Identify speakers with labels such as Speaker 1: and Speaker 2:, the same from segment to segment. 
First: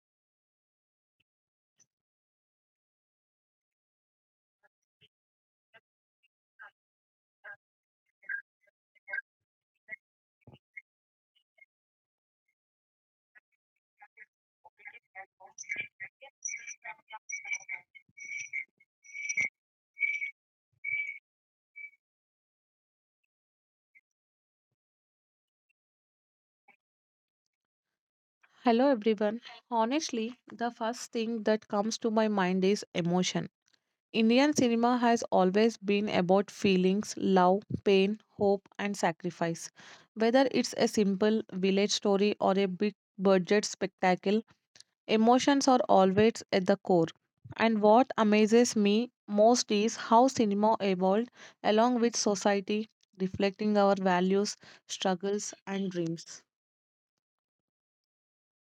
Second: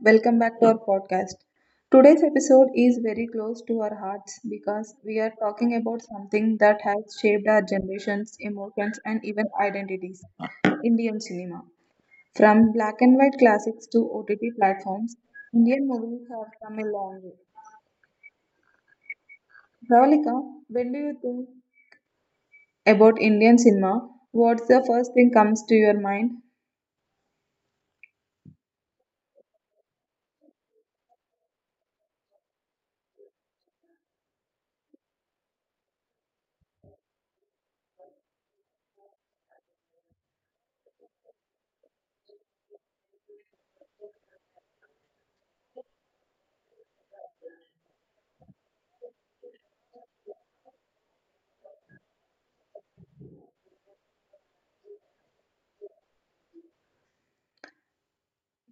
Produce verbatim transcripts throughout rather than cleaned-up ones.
Speaker 1: welcome back to our podcast. Today's episode is very close to our hearts because we are talking about something that has shaped our generations, emotions, and even identities. Indian cinema. From black and white classics to O T T platforms, Indian movies have come a long way. Pravalika, when do you think about Indian cinema? What's the first thing comes to your mind?
Speaker 2: Hello everyone. Honestly, the first thing that comes to my mind is emotion. Indian cinema has always been about feelings, love, pain, hope, and sacrifice. Whether it's a simple village story or a big budget spectacle, emotions are always at the core. And what amazes me most is how cinema evolved along with society, reflecting our values, struggles, and dreams.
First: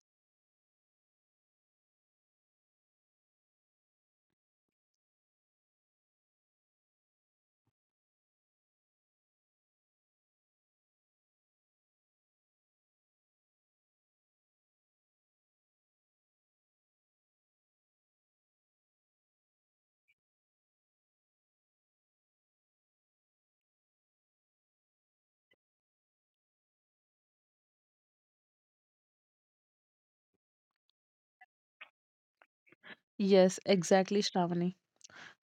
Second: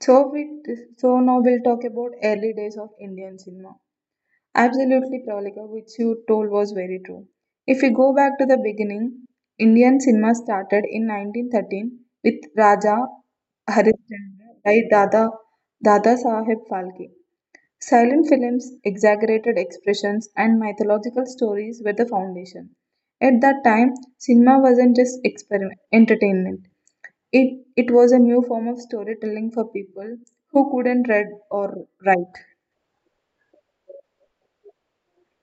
Speaker 1: So we so now we'll talk about early days of Indian cinema. Absolutely, Pravalika, which you told was very true. If we go back to the beginning, Indian cinema started in nineteen thirteen with Raja Harishchandra by Dada, Dada Saheb Phalke. Silent films, exaggerated expressions, and mythological stories were the foundation. At that time, cinema wasn't just experiment, entertainment. It, it was a new form of storytelling for people who couldn't read or write.
Speaker 2: Yes, exactly, Shravani.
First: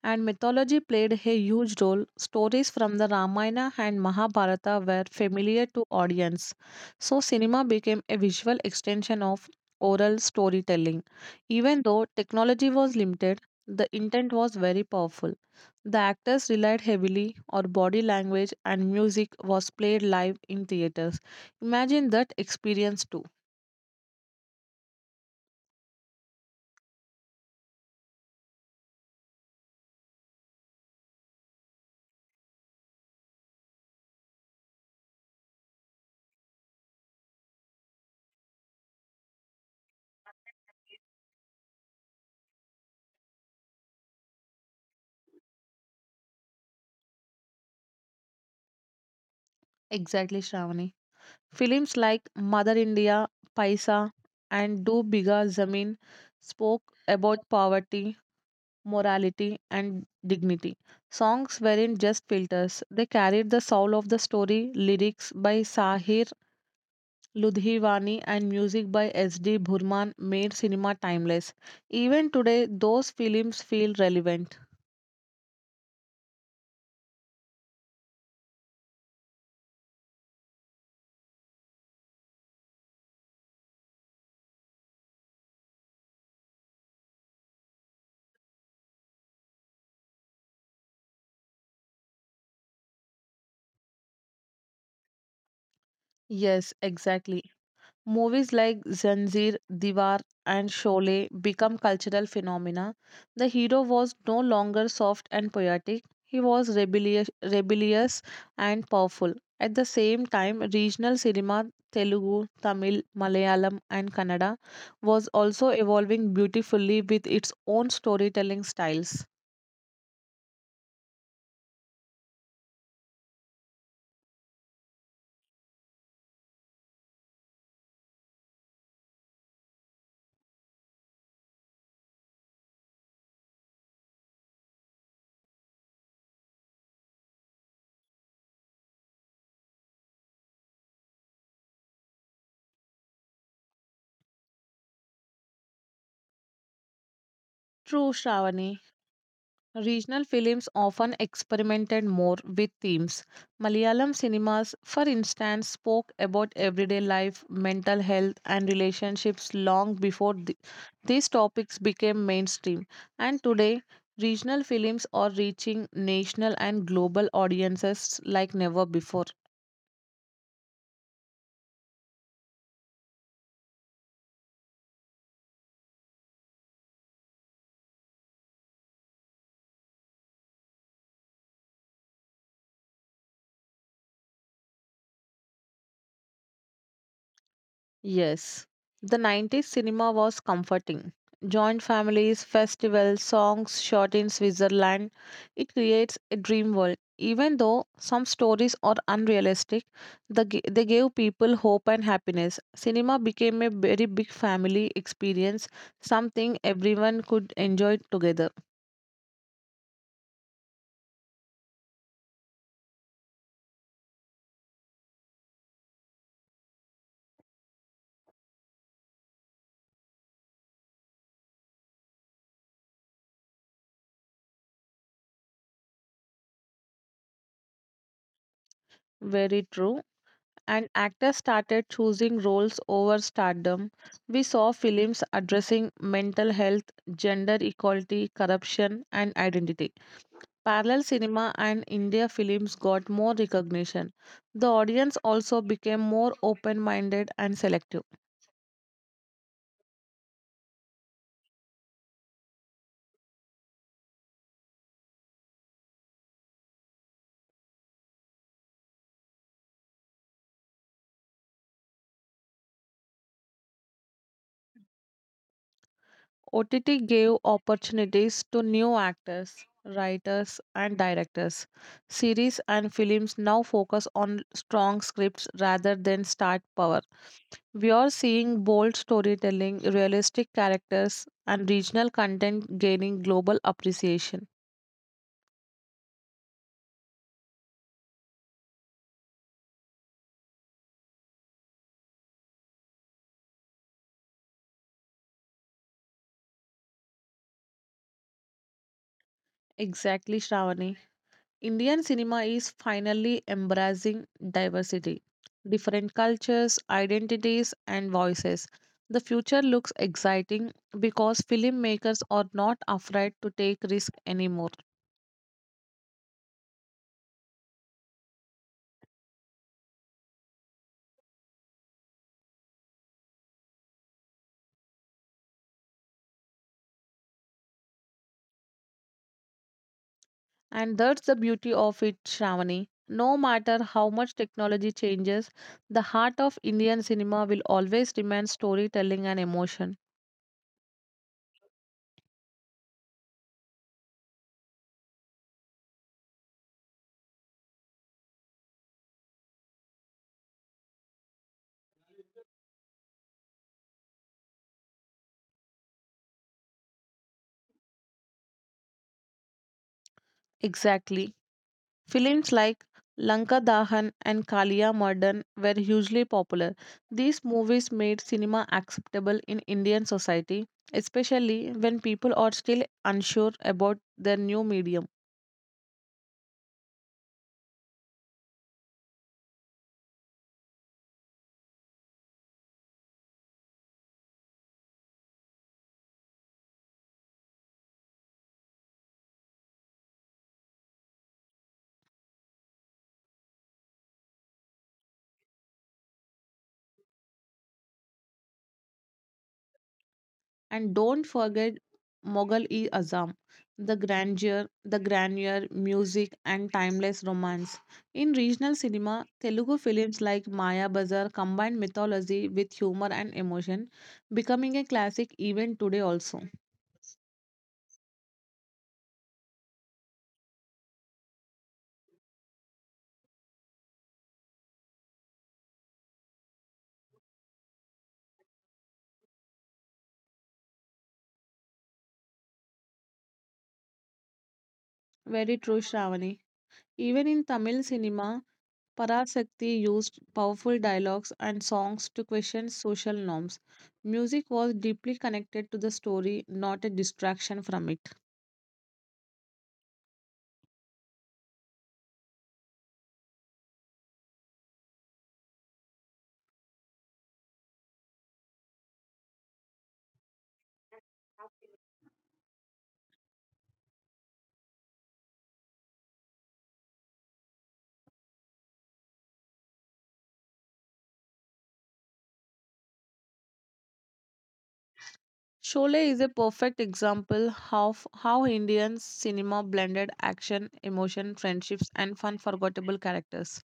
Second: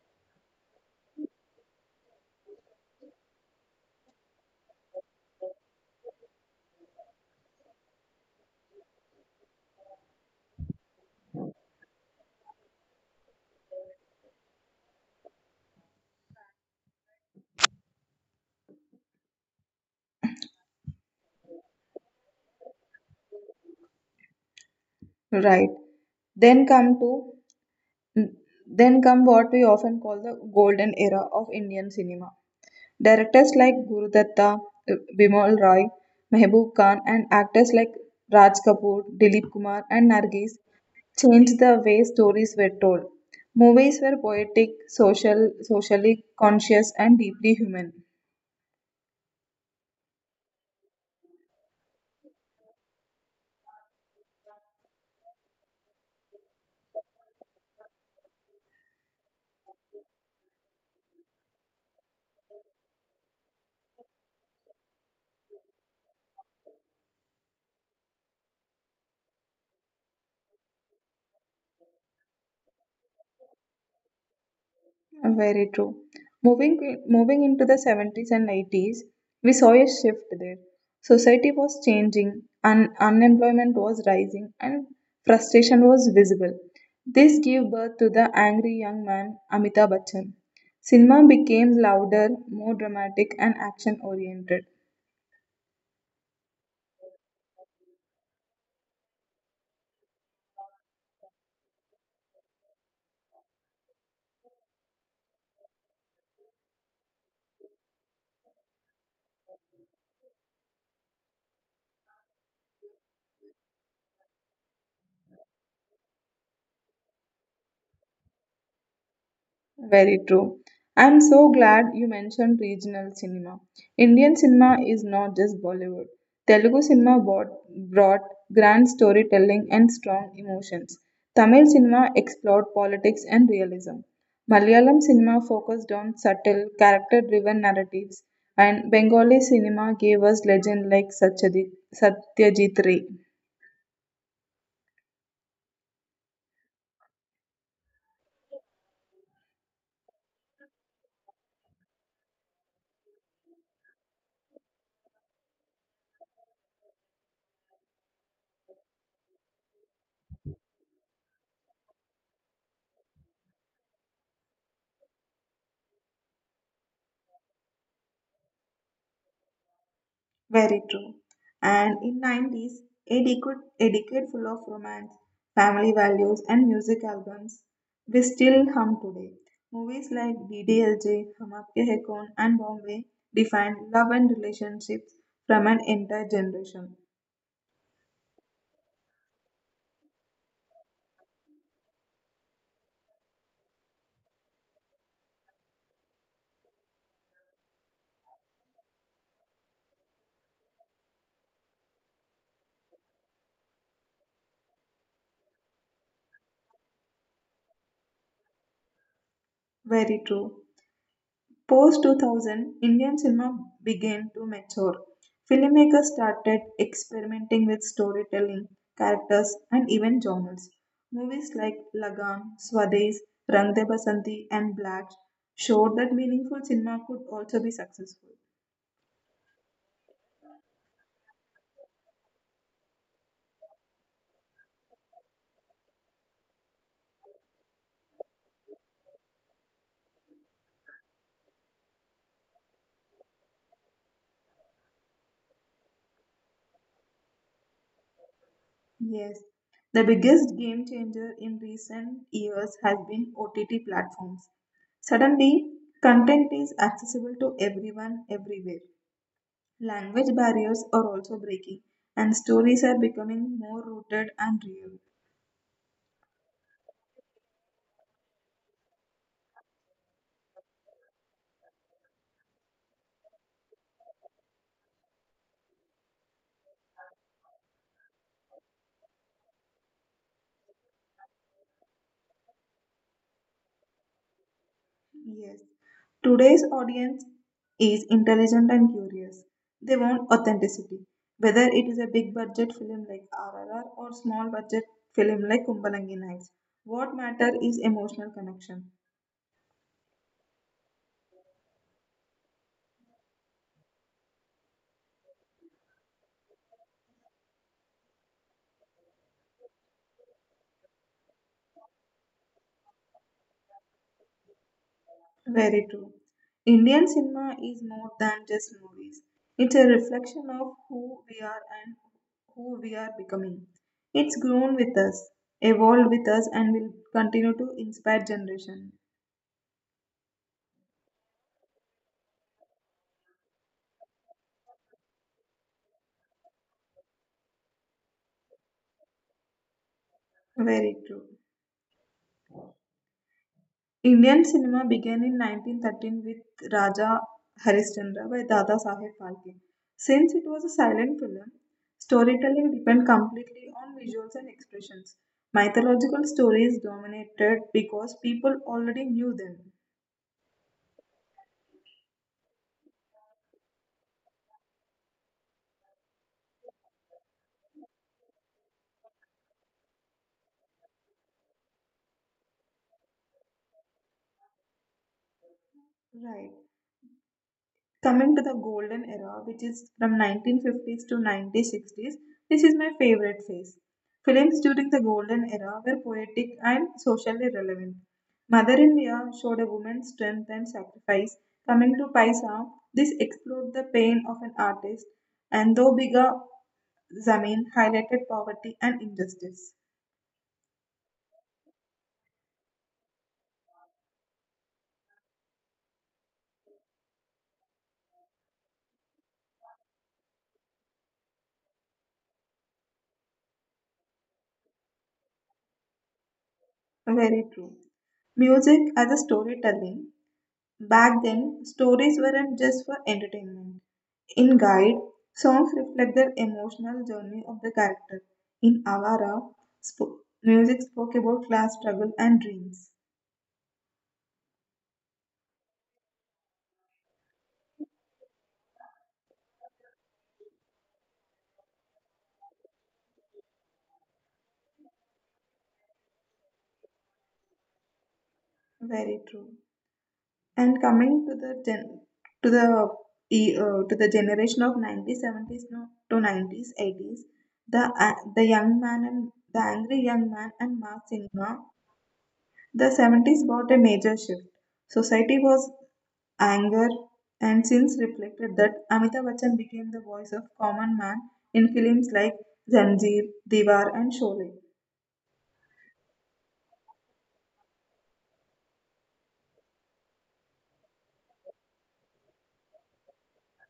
Speaker 2: And mythology played a huge role. Stories from the Ramayana and Mahabharata were familiar to audience, so cinema became a visual extension of oral storytelling. Even though technology was limited, the intent was very powerful. The actors relied heavily on body language and music was played live in theaters. Imagine that experience too.
Speaker 1: Right. Then come to Mm. Then come what we often call the golden era of Indian cinema. Directors like Guru Datta, uh, Bimal Roy, Mehboob Khan, and actors like Raj Kapoor, Dilip Kumar, and Nargis changed the way stories were told. Movies were poetic, social, socially conscious, and deeply human.
Speaker 2: Exactly, Shravani. Films like Mother India, Paisa, and Do Bigger Zameen spoke about poverty, morality, and dignity. Songs weren't just filters, they carried the soul of the story. Lyrics by Sahir Ludhiwani and music by S D. Burman made cinema timeless. Even today, those films feel relevant.
Speaker 1: Very true. Moving moving into the seventies and eighties, we saw a shift there. Society was changing, un- unemployment was rising, and frustration was visible. This gave birth to the angry young man Amitabh Bachchan. Cinema became louder, more dramatic, and action oriented.
Speaker 2: Yes, exactly. Movies like Zanzir, Diwar, and Sholay become cultural phenomena. The hero was no longer soft and poetic, he was rebellious, rebellious and powerful. At the same time, regional cinema, Telugu, Tamil, Malayalam, and Kannada, was also evolving beautifully with its own storytelling styles.
Speaker 1: Very true. I'm so glad you mentioned regional cinema. Indian cinema is not just Bollywood. Telugu cinema brought, brought grand storytelling and strong emotions. Tamil cinema explored politics and realism. Malayalam cinema focused on subtle, character driven narratives, and Bengali cinema gave us legends like Satyajit Satyajit Ray.
Speaker 2: True, Shravani. Regional films often experimented more with themes. Malayalam cinemas, for instance, spoke about everyday life, mental health, and relationships long before th- these topics became mainstream. And today, regional films are reaching national and global audiences like never before.
Speaker 1: Very true. And in nineties, a decade, a decade full of romance, family values, and music albums we still hum today. Movies like D D L J, Hum Aapke Hai Kaun, and Bombay defined love and relationships from an entire generation.
Speaker 2: Yes, the nineties cinema was comforting. Joint families, festivals, songs shot in Switzerland. It creates a dream world. Even though some stories are unrealistic, the, g- they gave people hope and happiness. Cinema became a very big family experience, something everyone could enjoy together.
Speaker 1: Very true. Post two thousand, Indian cinema began to mature. Filmmakers started experimenting with storytelling, characters, and even genres. Movies like Lagan, Swadesh, Rang De Basanti, and Black showed that meaningful cinema could also be successful.
Speaker 2: Very true. And actors started choosing roles over stardom. We saw films addressing mental health, gender equality, corruption, and identity. Parallel cinema and India films got more recognition. The audience also became more open minded and selective.
Speaker 1: Yes, the biggest game changer in recent years has been O T T platforms. Suddenly, content is accessible to everyone everywhere. Language barriers are also breaking, and stories are becoming more rooted and real.
Speaker 2: O T T gave opportunities to new actors, writers, and directors. Series and films now focus on strong scripts rather than star power. We are seeing bold storytelling, realistic characters, and regional content gaining global appreciation.
Speaker 1: Yes, today's audience is intelligent and curious. They want authenticity, whether it is a big budget film like R R R or small budget film like Kumbalangi Nights. What matter is emotional connection.
Speaker 2: Exactly, Shravani. Indian cinema is finally embracing diversity, different cultures, identities, and voices. The future looks exciting because filmmakers are not afraid to take risk anymore.
Speaker 1: Very true. Indian cinema is more than just movies. It's a reflection of who we are and who we are becoming. It's grown with us, evolved with us, and will continue to inspire generation.
Speaker 2: And that's the beauty of it, Shravani. No matter how much technology changes, the heart of Indian cinema will always remain storytelling and emotion.
Speaker 1: Very true. Indian cinema began in nineteen thirteen with Raja Harishchandra by Dada Saheb Phalke. Since it was a silent film, storytelling depended completely on visuals and expressions. Mythological stories dominated because people already knew them.
Speaker 2: Exactly. Films like Lanka Dahan and Kalia Murdan were hugely popular. These movies made cinema acceptable in Indian society, especially when people are still unsure about their new medium.
Speaker 1: Right. Coming to the golden era, which is from nineteen fifties to nineteen sixties, this is my favorite phase. Films during the golden era were poetic and socially relevant. Mother India showed a woman's strength and sacrifice. Coming to Paisa, this explored the pain of an artist, and though bigger, Zamin highlighted poverty and injustice.
Speaker 2: And don't forget Mughal-e Azam, the grandeur, the grandeur, music, and timeless romance. In regional cinema, Telugu films like Maya Bazar combined mythology with humor and emotion, becoming a classic even today also.
Speaker 1: Very true. Music as a storytelling. Back then, stories weren't just for entertainment. In Guide, songs reflect the emotional journey of the character. In Avara, sp- music spoke about class struggle and dreams.
Speaker 2: Very true, Shravani. Even in Tamil cinema, Parasakti used powerful dialogues and songs to question social norms. Music was deeply connected to the story, not a distraction from it.
Speaker 1: Very true. And coming to the gen- to the e- uh, to the generation of nineties, seventies no, to nineties, eighties, the a the young man and the angry young man and mass cinema. The seventies brought a major shift. Society was anger and since reflected that Amitabh Bachchan became the voice of common man in films like Zanjeer, Diwar, and Sholay.
Speaker 2: Sholay is a perfect example of how Indian cinema blended action, emotion, friendships, and fun forgettable characters.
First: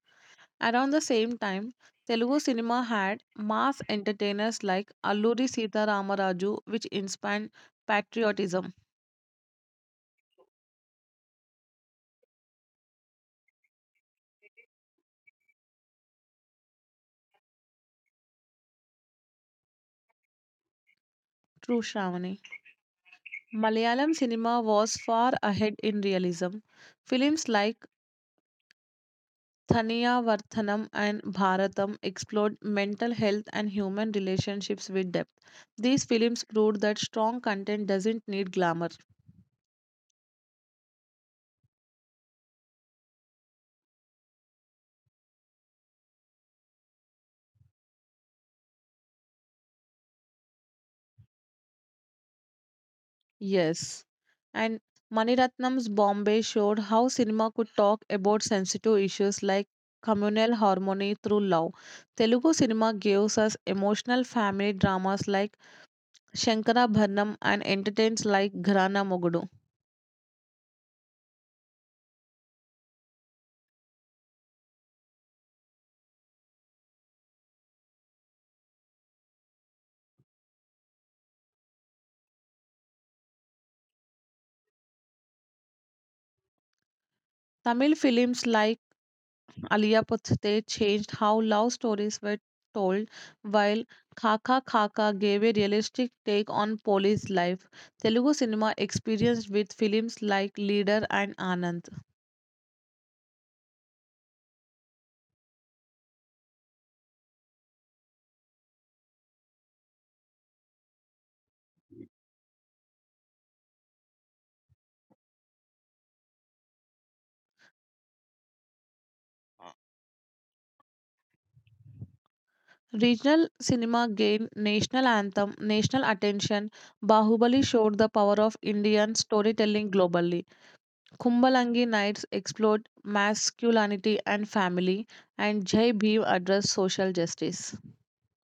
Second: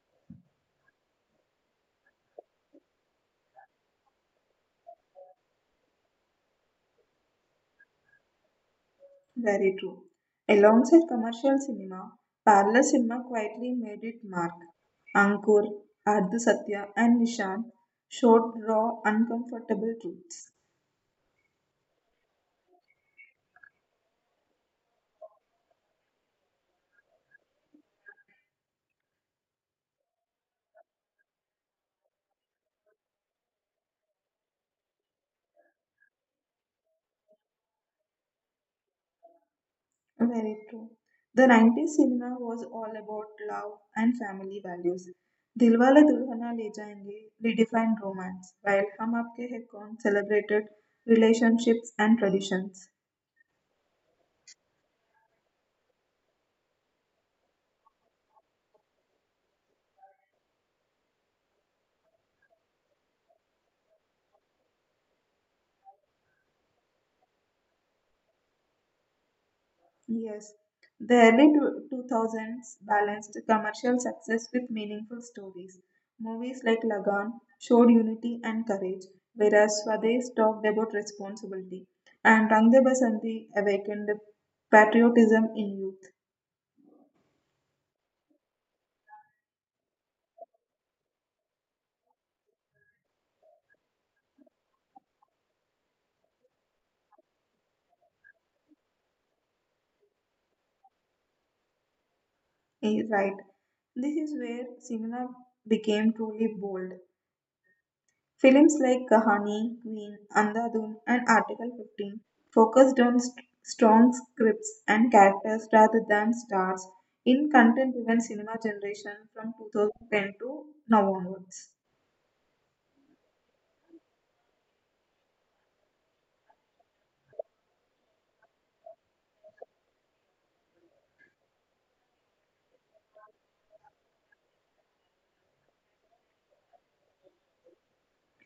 Speaker 2: Around the same time, Telugu cinema had mass entertainers like Alluri Sita Ramaraju, which inspired patriotism.
Speaker 1: Very true. Alongside commercial cinema, parallel cinema quietly made its mark. Ankur, Ardha Satya, and Nishan showed raw, uncomfortable truths.
Speaker 2: True Shravani. Malayalam cinema was far ahead in realism. Films like Thaniyavarthanam and Bharatam explored mental health and human relationships with depth. These films proved that strong content doesn't need glamour.
Speaker 1: Very true. The nineties cinema was all about love and family values. Dilwala Dulhania Le Jayenge redefined romance, while Hum Aapke Hain Kaun celebrated relationships and traditions.
Speaker 2: Yes. And Maniratnam's Bombay showed how cinema could talk about sensitive issues like communal harmony through love. Telugu cinema gives us emotional family dramas like Shankara Bharnam and entertains like Gharana Mogudu.
Speaker 1: Yes, the early tw- two thousands balanced commercial success with meaningful stories. Movies like Lagan showed unity and courage, whereas Swadesh talked about responsibility, and Rang De Basanti awakened patriotism in youth.
Speaker 2: Tamil films like Alia Puthte changed how love stories were told, while Khaka Khaka gave a realistic take on police life. Telugu cinema experienced with films like Leader and Anand.
Speaker 1: Eh, Right. This is where cinema became truly bold. Films like Kahani, Queen, Andhadhun, and Article fifteen focused on st- strong scripts and characters rather than stars in content driven cinema generation from twenty ten to now onwards.
Speaker 2: Regional cinema gained national anthem, national attention. Bahubali showed the power of Indian storytelling globally. Kumbalangi Nights explored masculinity and family, and Jai Bhim addressed social justice.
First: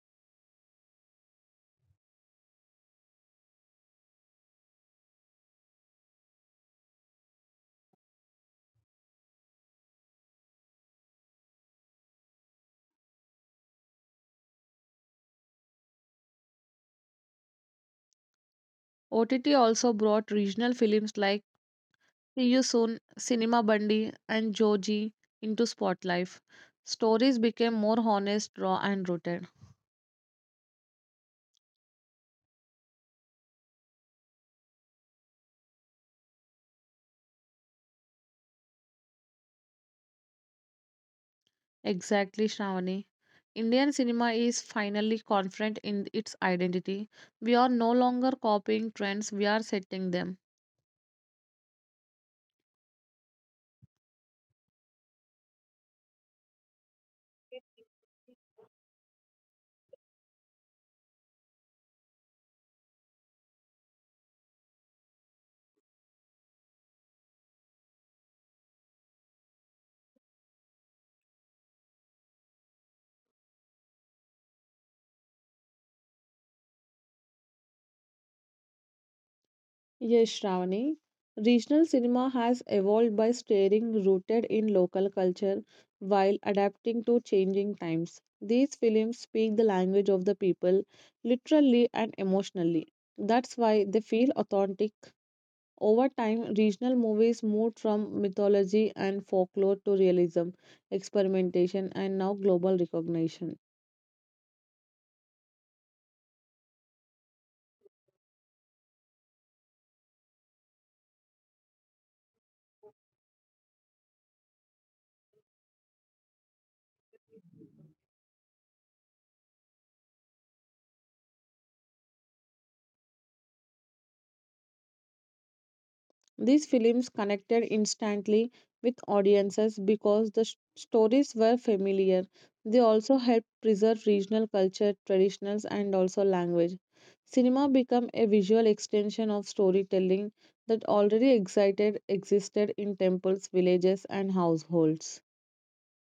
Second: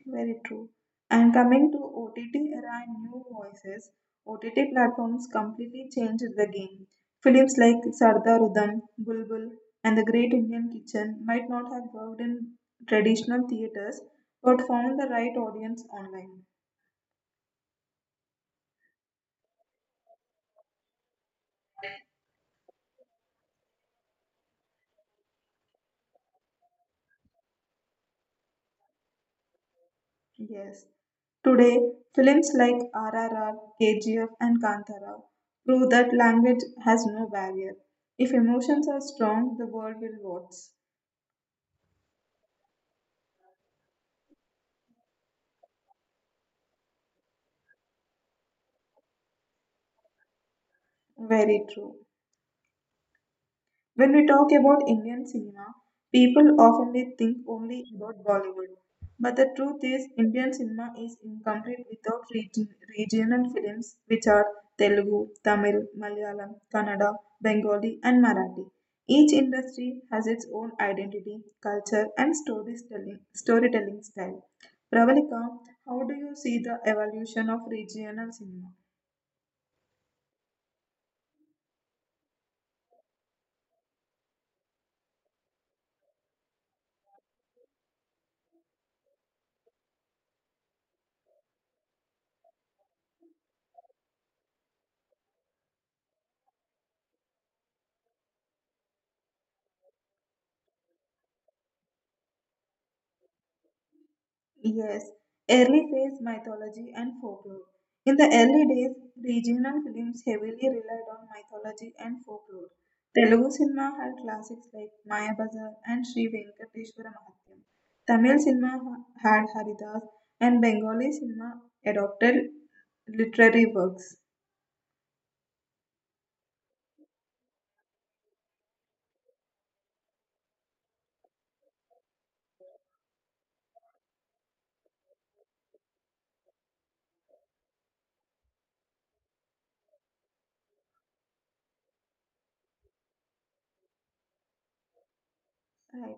Speaker 1: Very true. And coming to O T T era and new voices, O T T platforms completely changed the game. Films like Sardar Udham, Bulbul, and The Great Indian Kitchen might not have worked in traditional theaters but found the right audience online.
Speaker 2: O T T also brought regional films like He soon. Cinema Bundy, and Joji into spotlight. Stories became more honest, raw, and rooted.
Speaker 1: Yes. Today, films like R R R, K G F, and Kantara prove that language has no barrier. If emotions are strong, the world will watch.
Speaker 2: Exactly, Shravani. Indian cinema is finally confident in its identity. We are no longer copying trends, we are setting them.
Speaker 1: Very true. When we talk about Indian cinema, people often think only about Bollywood. But the truth is, Indian cinema is incomplete without region, regional films, which are Telugu, Tamil, Malayalam, Kannada, Bengali, and Marathi. Each industry has its own identity, culture, and storytelling, storytelling style. Pravalika, how do you see the evolution of regional cinema?
Speaker 2: Yes, Shravani. Regional cinema has evolved by staying rooted in local culture while adapting to changing times. These films speak the language of the people, literally and emotionally. That's why they feel authentic. Over time, regional movies moved from mythology and folklore to realism, experimentation, and now global recognition.
Speaker 1: Yes, early phase mythology and folklore. In the early days, regional films heavily relied on mythology and folklore. Telugu cinema had classics like Mayabazar and Sri Venkateshwara Mahatyam. Tamil cinema ha- had Haridas, and Bengali cinema adopted literary works.
Speaker 2: These films connected instantly with audiences because the s- stories were familiar. They also helped preserve regional culture, traditions, and also language. Cinema became a visual extension of storytelling that already excited, existed in temples, villages, and households.
Speaker 1: Right.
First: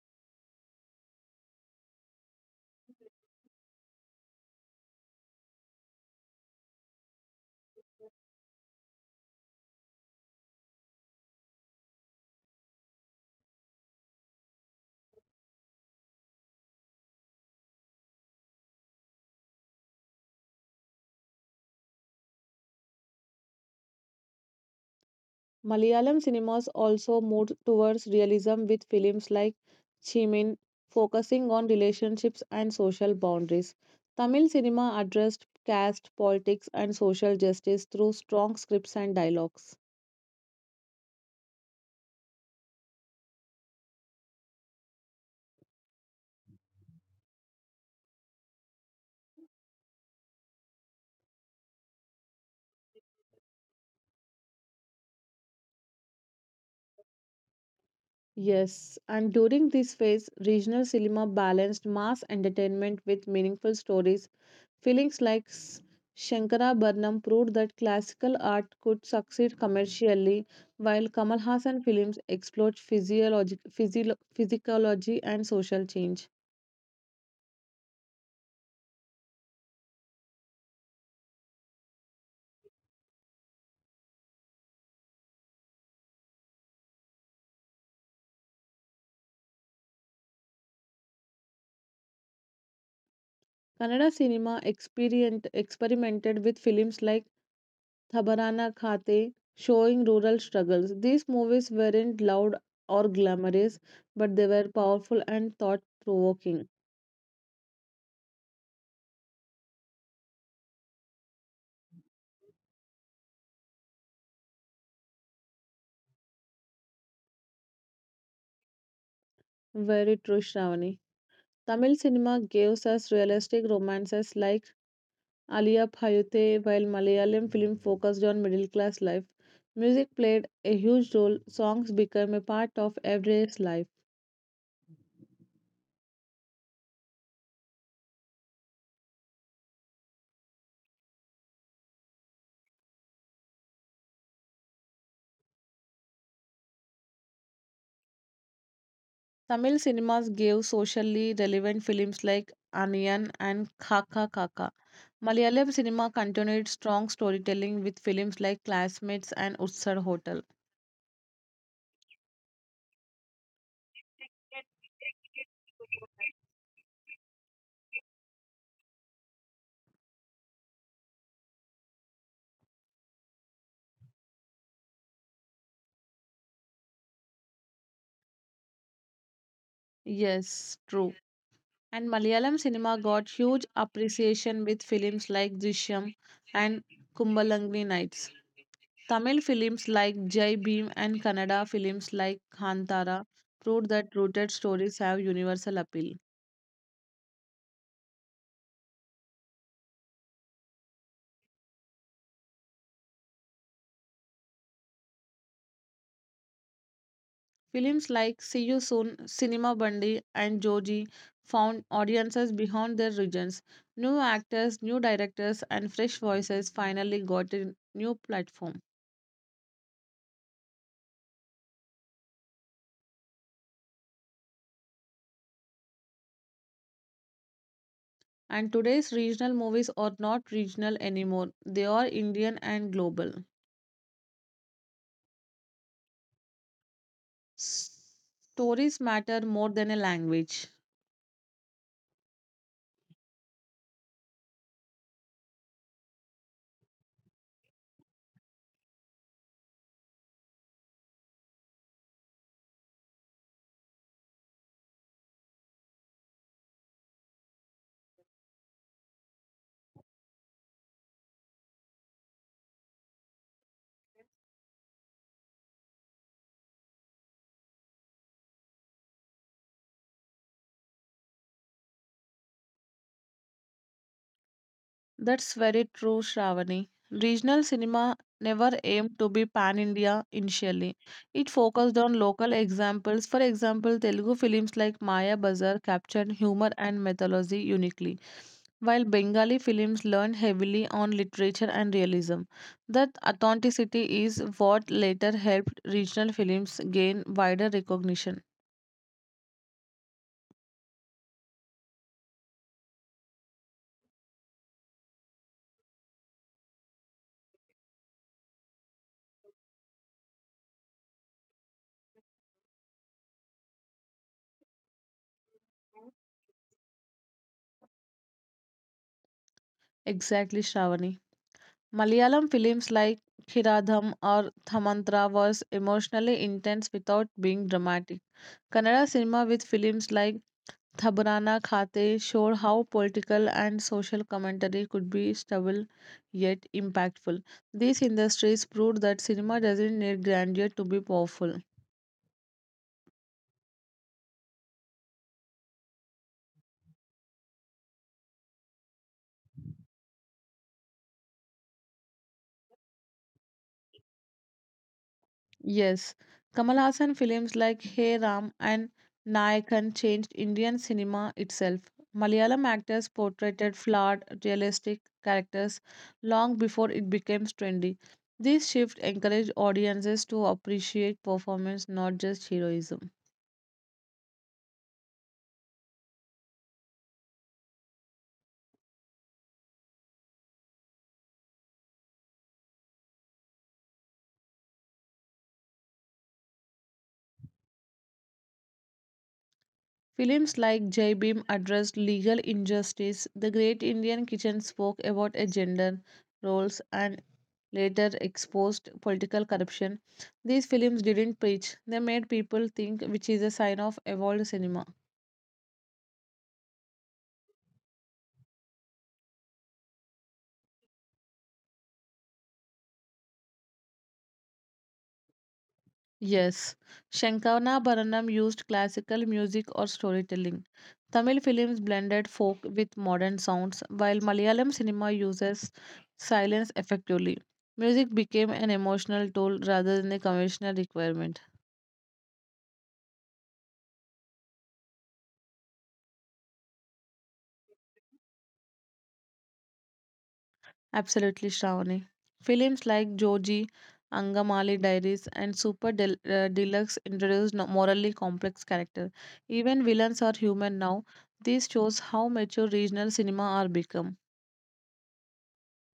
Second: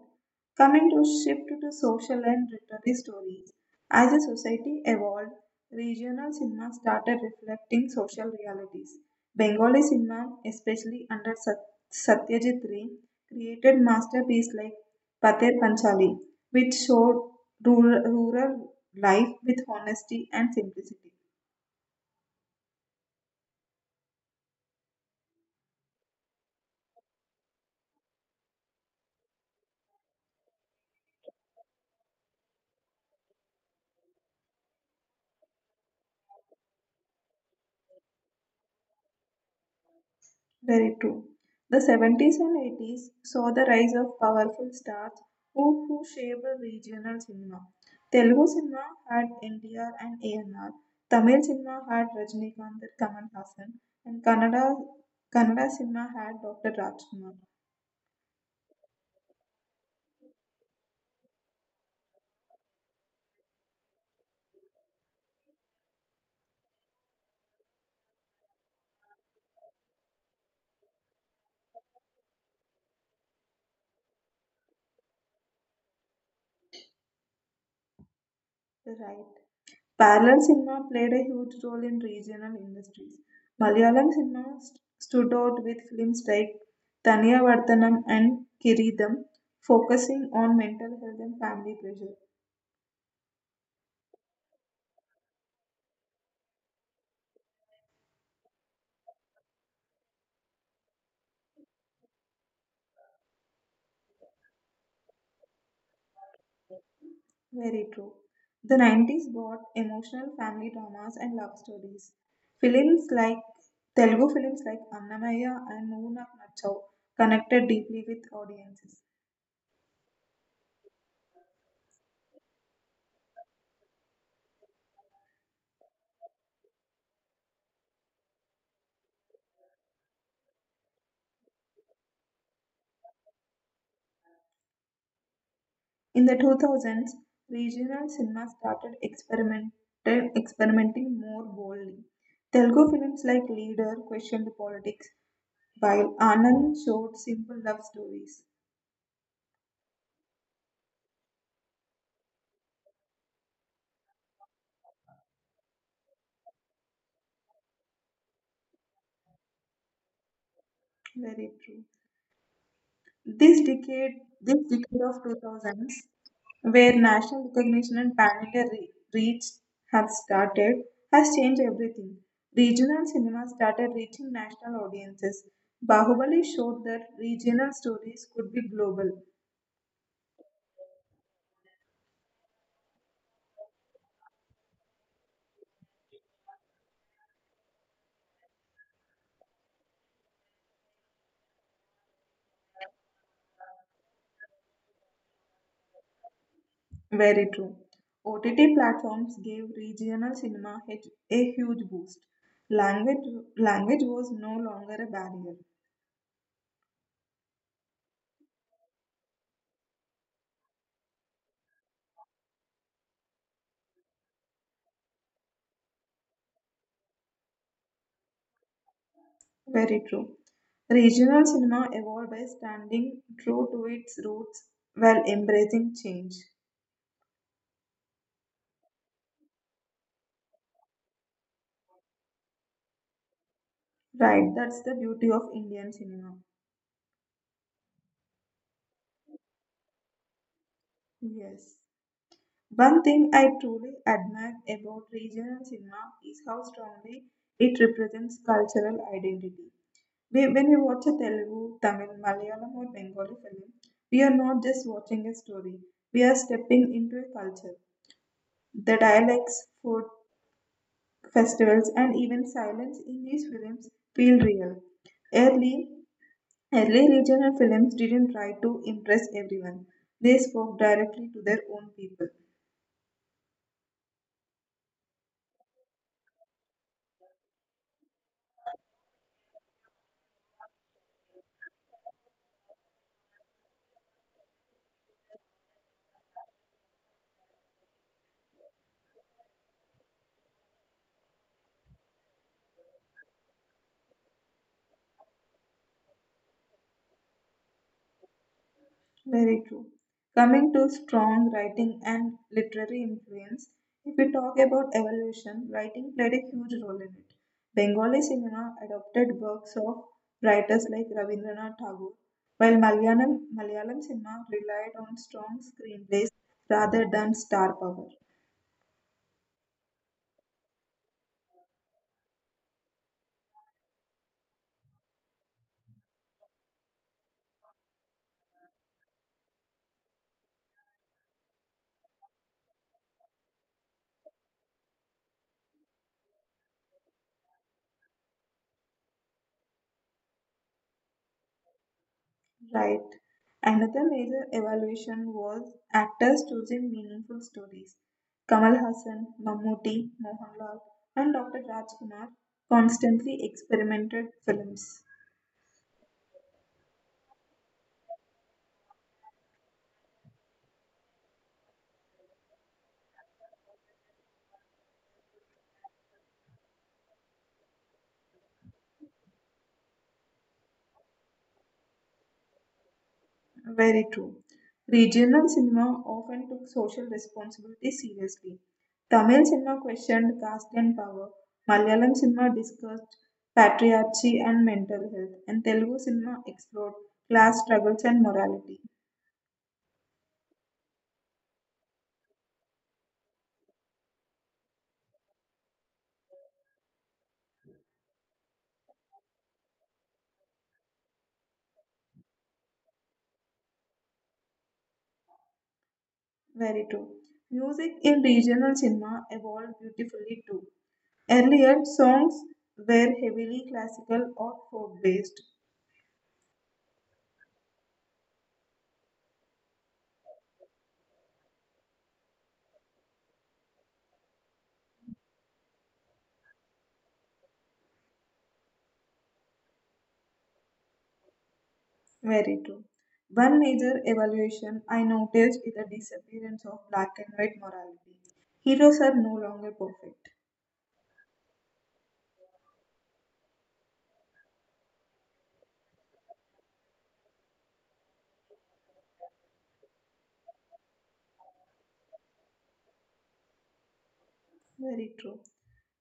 Speaker 1: Coming to shift to social and literary stories, as a society evolved, regional cinema started reflecting social realities. Bengali cinema, especially under Sat- Satyajit Ray, created masterpieces like Pater Panchali, which showed rural, rural life with honesty and simplicity.
Speaker 2: Malayalam cinemas also moved towards realism with films like Chimin focusing on relationships and social boundaries. Tamil cinema addressed caste, politics, and social justice through strong scripts and dialogues.
Speaker 1: Very true. The seventies and eighties saw the rise of powerful stars who, who shaped regional cinema. Telugu cinema had N T R and A N R. Tamil cinema had Rajinikanth and Kamal Hassan. And Kannada, Kannada cinema had Doctor Rajkumar.
Speaker 2: Yes, and during this phase, regional cinema balanced mass entertainment with meaningful stories. Feelings like S- Shankarabharanam proved that classical art could succeed commercially, while Kamal Hassan films explored physiology, physio- physiology and social change.
Speaker 1: Right. Parallel cinema played a huge role in regional industries. Malayalam cinema st- stood out with films like Thaniyavartanam and Kiridam, focusing on mental health and family pressure.
Speaker 2: Kannada cinema experient, experimented with films like Thabarana Khate, showing rural struggles. These movies weren't loud or glamorous, but they were powerful and thought provoking.
Speaker 1: Very true. The nineties brought emotional family dramas and love stories. Films like Telugu films like Annamaya and Moonu Nachau connected deeply with audiences.
Speaker 2: Very true, Shravani. Tamil cinema gives us realistic romances like Alia Bhayute, while Malayalam film focused on middle class life, music played a huge role. Songs became a part of everyday life.
Speaker 1: In the two thousands, regional cinema started experiment, experimenting more boldly. Telugu films like Leader questioned politics, while Anand showed simple love stories.
Speaker 2: Tamil cinemas gave socially relevant films like Aniyan and Kaka Kaka. Malayalam cinema continued strong storytelling with films like Classmates and Utsar Hotel.
Speaker 1: Very true. This decade, this decade of two thousands, where national recognition and pan-India re- reach have started, has changed everything. Regional cinema started reaching national audiences. Bahubali showed that regional stories could be global.
Speaker 2: Yes, true. And Malayalam cinema got huge appreciation with films like Drishyam and Kumbalangni Nights. Tamil films like Jai Bhim and Kannada films like Kantara proved that rooted stories have universal appeal.
Speaker 1: Very true. O T T platforms gave regional cinema hit- a huge boost. Language, language was no longer a barrier.
Speaker 2: Films like See You Soon, Cinema Bandi, and Joji found audiences beyond their regions. New actors, new directors, and fresh voices finally got a new platform.
Speaker 1: Very true. Regional cinema evolved by standing true to its roots while embracing change.
Speaker 2: And today's regional movies are not regional anymore, they are Indian and global.
Speaker 1: Right, that's the beauty of Indian cinema.
Speaker 2: S- Stories matter more than a language.
Speaker 1: Yes. One thing I truly admire about regional cinema is how strongly it represents cultural identity. We- When we watch a Telugu, Tamil, Malayalam, or Bengali film, we are not just watching a story, we are stepping into a culture. The dialects, food, festivals, and even silence in these films feel real. Early, early regional films didn't try to impress everyone, they spoke directly to their own people.
Speaker 2: That's very true, Shravani. Regional cinema never aimed to be pan India initially. It focused on local examples. For example, Telugu films like Maya Bazar captured humor and mythology uniquely, while Bengali films leaned heavily on literature and realism. That authenticity is what later helped regional films gain wider recognition.
Speaker 1: Very true. Coming to strong writing and literary influence, if we talk about evolution, writing played a huge role in it. Bengali cinema adopted works of writers like Rabindranath Tagore, while Malayalam, Malayalam cinema relied on strong screenplays rather than star power.
Speaker 2: Exactly, Shravani. Malayalam films like Khiradham or Thamanthra was emotionally intense without being dramatic. Kannada cinema with films like Thaburana Khate showed how political and social commentary could be stubble yet impactful. These industries proved that cinema doesn't need grandeur to be powerful.
Speaker 1: Right. Another major evaluation was actors choosing meaningful stories. Kamal Hassan, Mammootty, Mohanlal, and Doctor Rajkumar constantly experimented films.
Speaker 2: Yes, Kamal Hassan films like Hey Ram and Nayakan changed Indian cinema itself. Malayalam actors portrayed flawed, realistic characters long before it became trendy. This shift encouraged audiences to appreciate performance, not just heroism.
Speaker 1: Very true. Regional cinema often took social responsibility seriously. Tamil cinema questioned caste and power. Malayalam cinema discussed patriarchy and mental health, and Telugu cinema explored class struggles and morality.
Speaker 2: Films like Jai Bhim addressed legal injustice. The Great Indian Kitchen spoke about a gender roles and later exposed political corruption. These films didn't preach, they made people think, which is a sign of evolved cinema.
Speaker 1: Very true. Music in regional cinema evolved beautifully too. Earlier, songs were heavily classical or folk based.
Speaker 2: Yes, Shankana Bharanam used classical music or storytelling. Tamil films blended folk with modern sounds, while Malayalam cinema uses silence effectively. Music became an emotional tool rather than a conventional requirement.
Speaker 1: Very true. One major evolution I noticed is the disappearance of black and white morality. Heroes are no longer perfect.
Speaker 2: Absolutely, Shravani. Films like Joji, Angamali Diaries, and Super Del- uh, Deluxe introduce no- morally complex characters. Even villains are human now. This shows how mature regional cinema are become.
Speaker 1: Very true.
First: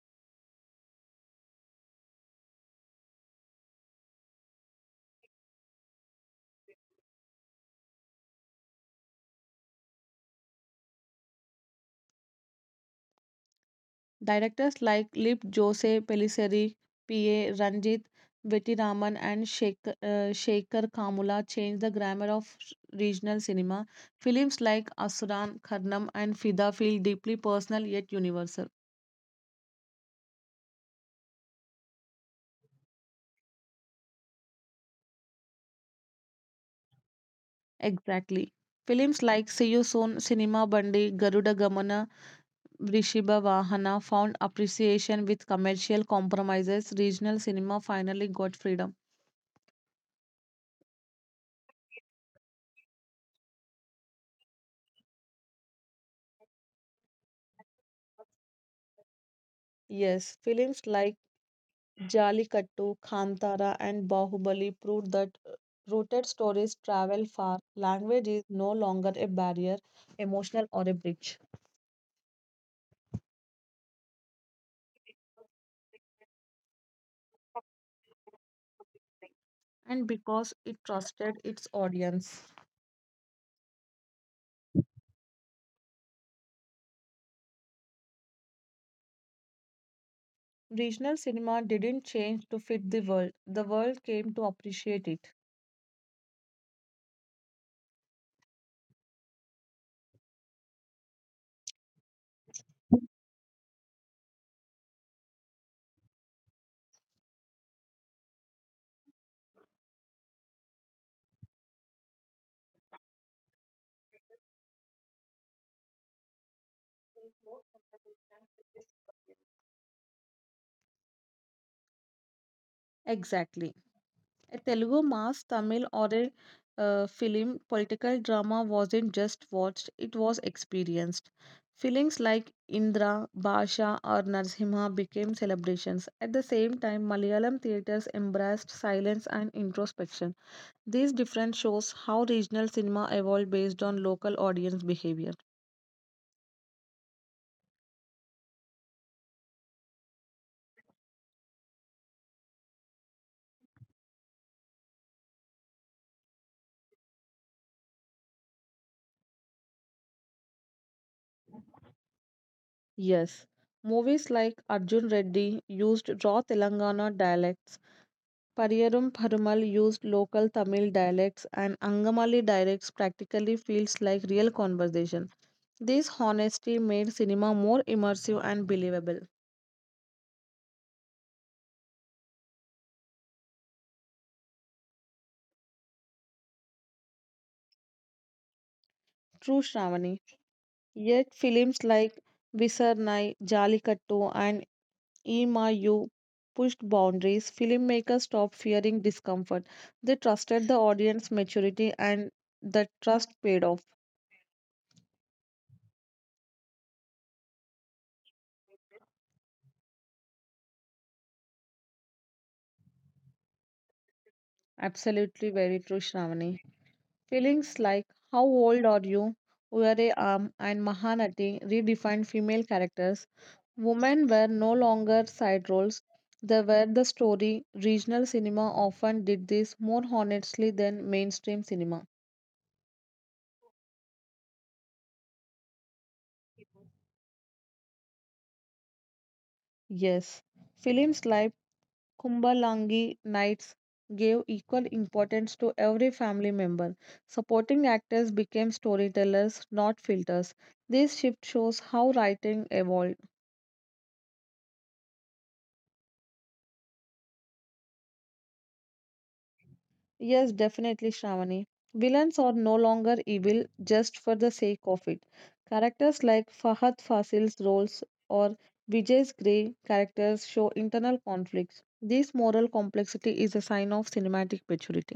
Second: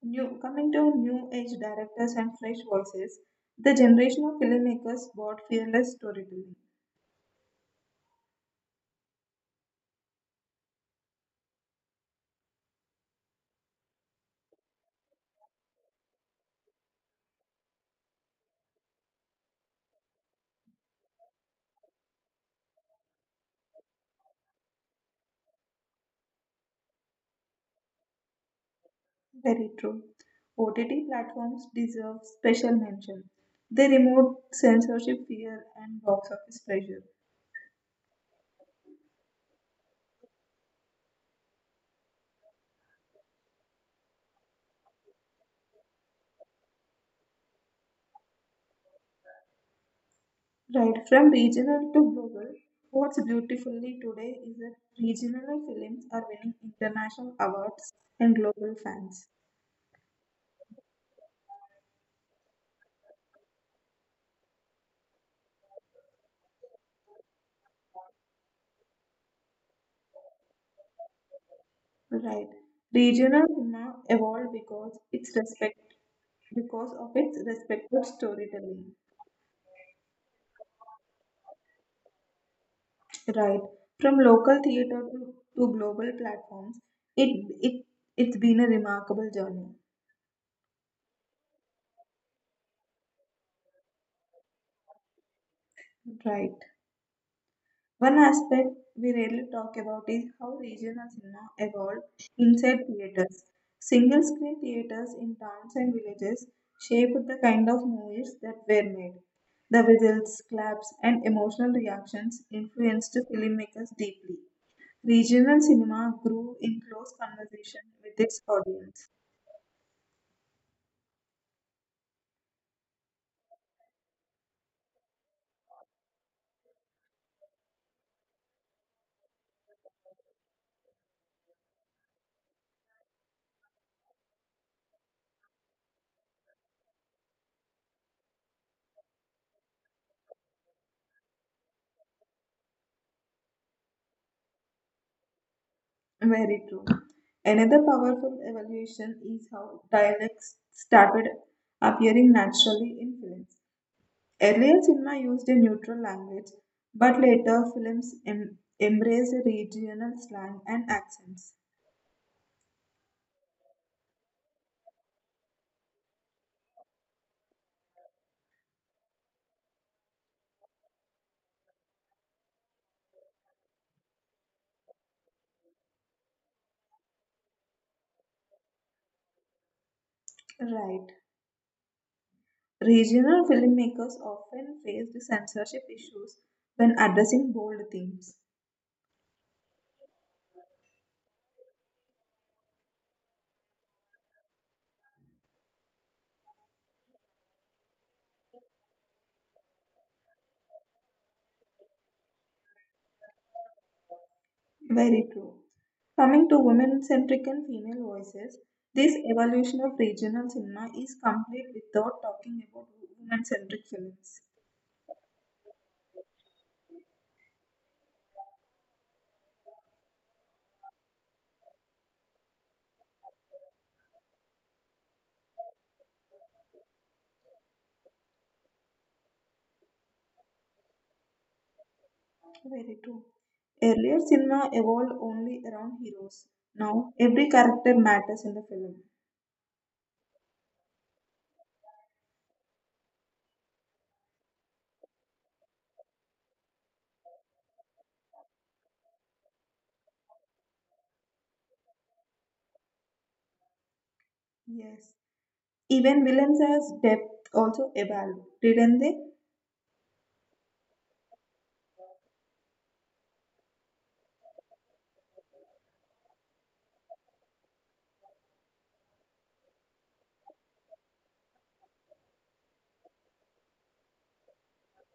Speaker 1: New coming to new age directors and fresh voices, the generation of filmmakers brought fearless storytelling.
Speaker 2: Directors like Lip Jose Pellicer, P A. Ranjit, Betty Raman, and Shekhar, uh, Shekhar Kamula changed the grammar of sh- regional cinema. Films like Asuran, Karnam, and Fida feel deeply personal yet universal.
Speaker 1: Very true. O T T platforms deserve special mention. They remove censorship fear and box office pressure.
Speaker 2: Exactly. Films like See You Soon, Cinema Bandi, Garuda Gamana, Vrishiba Vahana found appreciation with commercial compromises. Regional cinema finally got freedom.
Speaker 1: Right from regional to global, what's beautifully today is that regional films are winning international awards and global fans.
Speaker 2: Yes, films like Jallikattu, Kantara, and Bahubali proved that uh, rooted stories travel far. Language is no longer a barrier, emotional or a bridge.
Speaker 1: Right. Regional cinema evolved because it's respect because of its respected storytelling.
Speaker 2: And because it trusted its audience.
Speaker 1: Right. From local theater to to global platforms, it it it's been a remarkable journey.
Speaker 2: Regional cinema didn't change to fit the world, the world came to appreciate it.
Speaker 1: Right. One aspect we rarely talk about is how regional cinema evolved inside theaters. Single screen theaters in towns and villages shaped the kind of movies that were made. The whistles, claps, and emotional reactions influenced filmmakers deeply. Regional cinema grew in close conversation with its audience.
Speaker 2: Exactly. A Telugu mass, Tamil, or a uh, film, political drama wasn't just watched, it was experienced. Films like Indra, Basha, or Narsimha became celebrations. At the same time, Malayalam theatres embraced silence and introspection. These different shows how regional cinema evolved based on local audience behavior.
Speaker 1: Very true. Another powerful evolution is how dialects started appearing naturally in films. Earlier, cinema used a neutral language, but later films em- embraced regional slang and accents.
Speaker 2: Yes, movies like Arjun Reddy used raw Telangana dialects, Pariyarum Perumal used local Tamil dialects, and Angamali dialects practically feels like real conversation. This honesty made cinema more immersive and believable.
Speaker 1: Right. Regional filmmakers often faced censorship issues when addressing bold themes.
Speaker 2: True Shravani. Yet films like Visarnai, Jallikattu, and Emayu pushed boundaries. Filmmakers stopped fearing discomfort. They trusted the audience maturity and that trust paid off.
Speaker 1: Very true. Coming to women centric and female voices, this evolution of regional cinema is complete without talking about women centric films.
Speaker 2: Absolutely very true, Shravani. Feelings like how old are you, Uyare Am, and Mahanati redefined female characters. Women were no longer side roles. They were the story. Regional cinema often did this more honestly than mainstream cinema.
Speaker 1: Okay, very true. Earlier, cinema evolved only around heroes. Now, every character matters in the film.
Speaker 2: Yes, films like Kumbalangi Nights gave equal importance to every family member. Supporting actors became storytellers, not filters. This shift shows how writing evolved.
Speaker 1: Yes. Even villains as depth also evolved, didn't they?
Speaker 2: Yes, definitely, Shravani. Villains are no longer evil just for the sake of it. Characters like Fahad Fasil's roles or Vijay's grey characters show internal conflicts. This moral complexity is a sign of cinematic maturity.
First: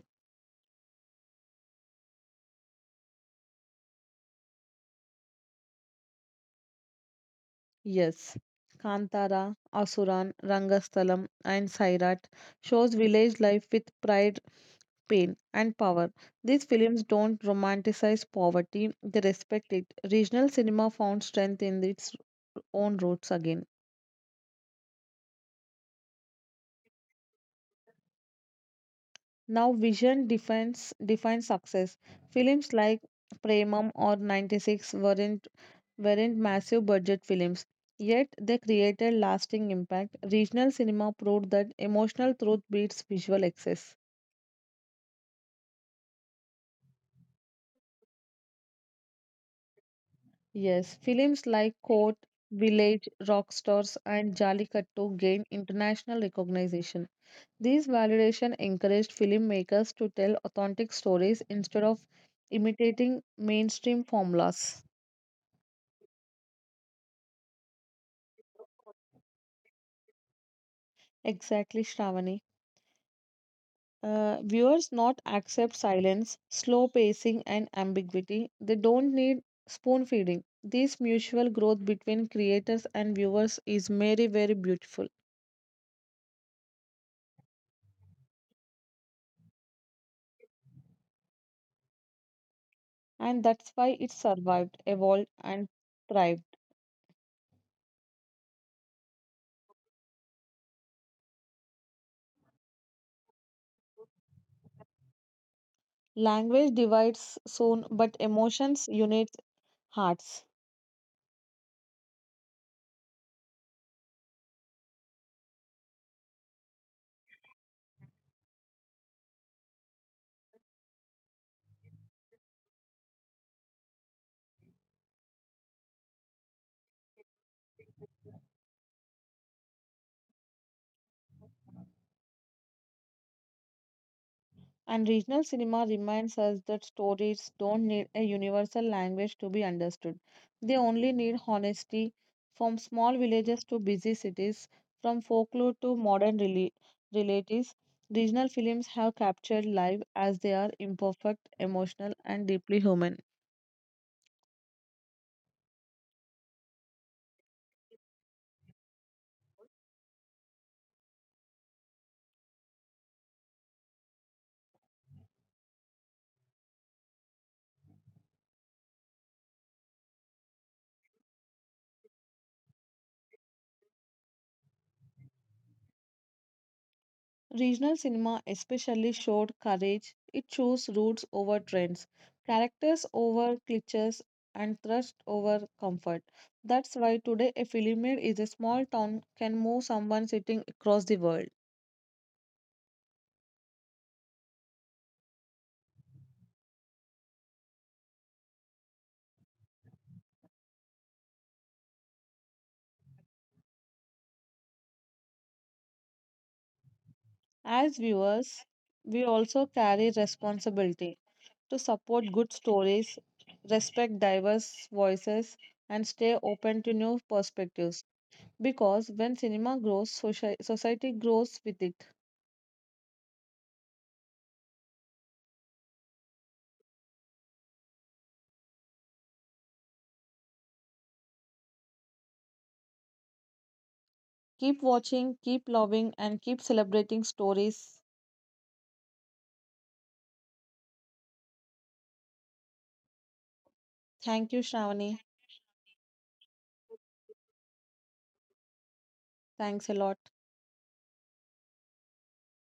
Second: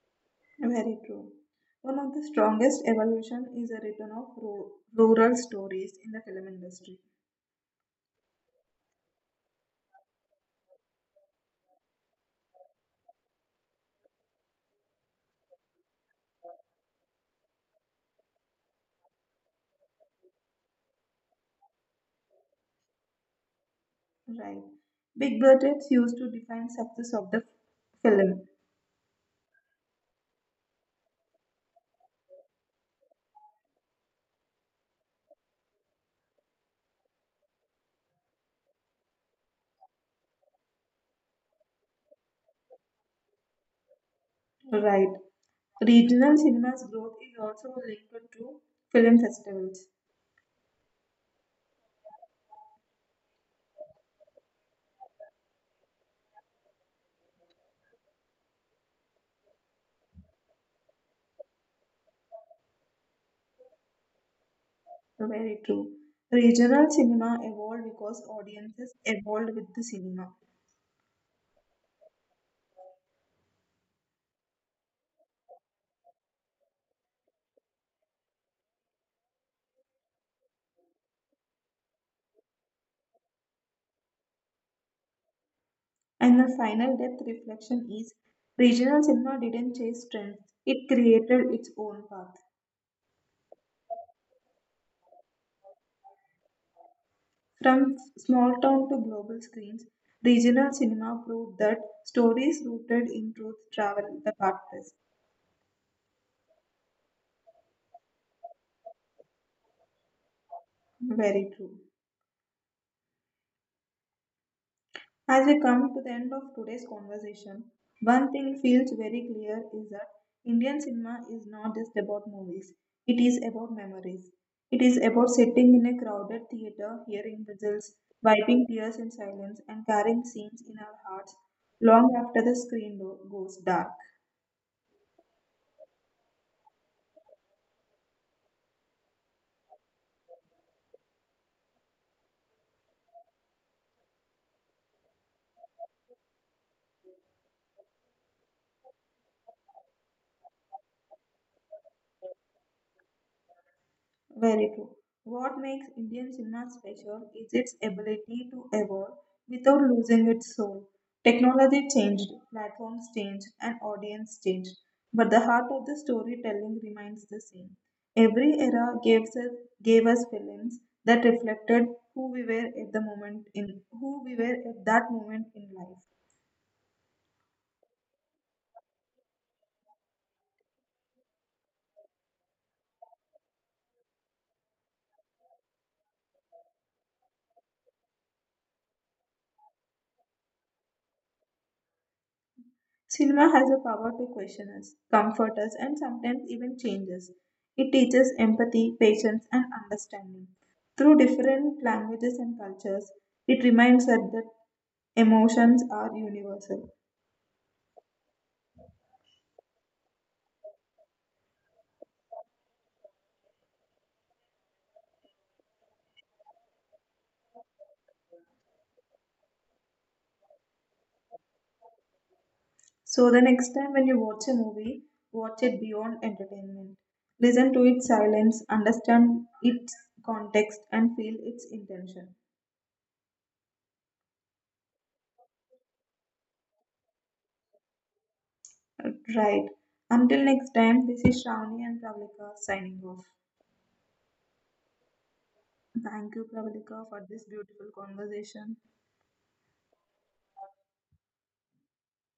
Speaker 1: Very true. One of the strongest evolution is a return of ru- rural stories in the film industry.
Speaker 2: Yes, Kantara, Asuran, Rangasthalam, and Sairat shows village life with pride pain, and power. These films don't romanticize poverty, they respect it. Regional cinema found strength in its own roots again.
Speaker 1: Right. Big budgets used to define success of the film.
Speaker 2: Now, vision defines defines success. Films like Premam or ninety six weren't weren't massive budget films, yet they created lasting impact. Regional cinema proved that emotional truth beats visual excess.
Speaker 1: Right. Regional cinema's growth is also linked to film festivals.
Speaker 2: Yes, films like Court, Village, Rockstars, and Jallikattu gained international recognition. These validation encouraged filmmakers to tell authentic stories instead of imitating mainstream formulas.
Speaker 1: Very true. Regional cinema evolved because audiences evolved with the cinema.
Speaker 2: Exactly, Shravani. Uh, viewers not accept silence, slow pacing, and ambiguity. They don't need spoon feeding. This mutual growth between creators and viewers is very, very beautiful.
Speaker 1: And the final depth reflection is regional cinema didn't chase trends, it created its own path.
Speaker 2: And that's why it survived, evolved, and thrived.
Speaker 1: From small town to global screens, regional cinema proved that stories rooted in truth travel the fastest.
Speaker 2: Language divides soon, but emotions unite hearts.
Speaker 1: Very true. As we come to the end of today's conversation, one thing feels very clear is that Indian cinema is not just about movies, it is about memories. It is about sitting in a crowded theater, hearing whistles, wiping tears in silence, and carrying scenes in our hearts long after the screen do- goes dark.
Speaker 2: And regional cinema reminds us that stories don't need a universal language to be understood. They only need honesty from small villages to busy cities, from folklore to modern rela- realities. Regional films have captured life as they are imperfect, emotional, and deeply human.
Speaker 1: Very true. What makes Indian cinema special is its ability to evolve without losing its soul. Technology changed, platforms changed, and audience changed, but the heart of the storytelling remains the same. Every era gives us, gave us films that reflected who we were at the moment in who we were at that moment in life.
Speaker 2: Regional cinema especially showed courage. It chose roots over trends, characters over cliches, and thrust over comfort. That's why today a film made is a small town can move someone sitting across the world.
Speaker 1: Cinema has a power to question us, comfort us, and sometimes even change us. It teaches empathy, patience, and understanding. Through different languages and cultures, it reminds us that emotions are universal.
Speaker 2: As viewers, we also carry responsibility to support good stories, respect diverse voices, and stay open to new perspectives. Because when cinema grows, soci- society grows with it.
Speaker 1: So, the next time when you watch a movie, watch it beyond entertainment. Listen to its silence, understand its context, and feel its intention.
Speaker 2: Keep watching, keep loving, and keep celebrating stories.
Speaker 1: Right. Until next time, this is Shravani and Pravalika signing off.
Speaker 2: Thank you, Shravani.
Speaker 1: Thank you, Pravalika, for this beautiful conversation.
Speaker 2: Thanks a lot.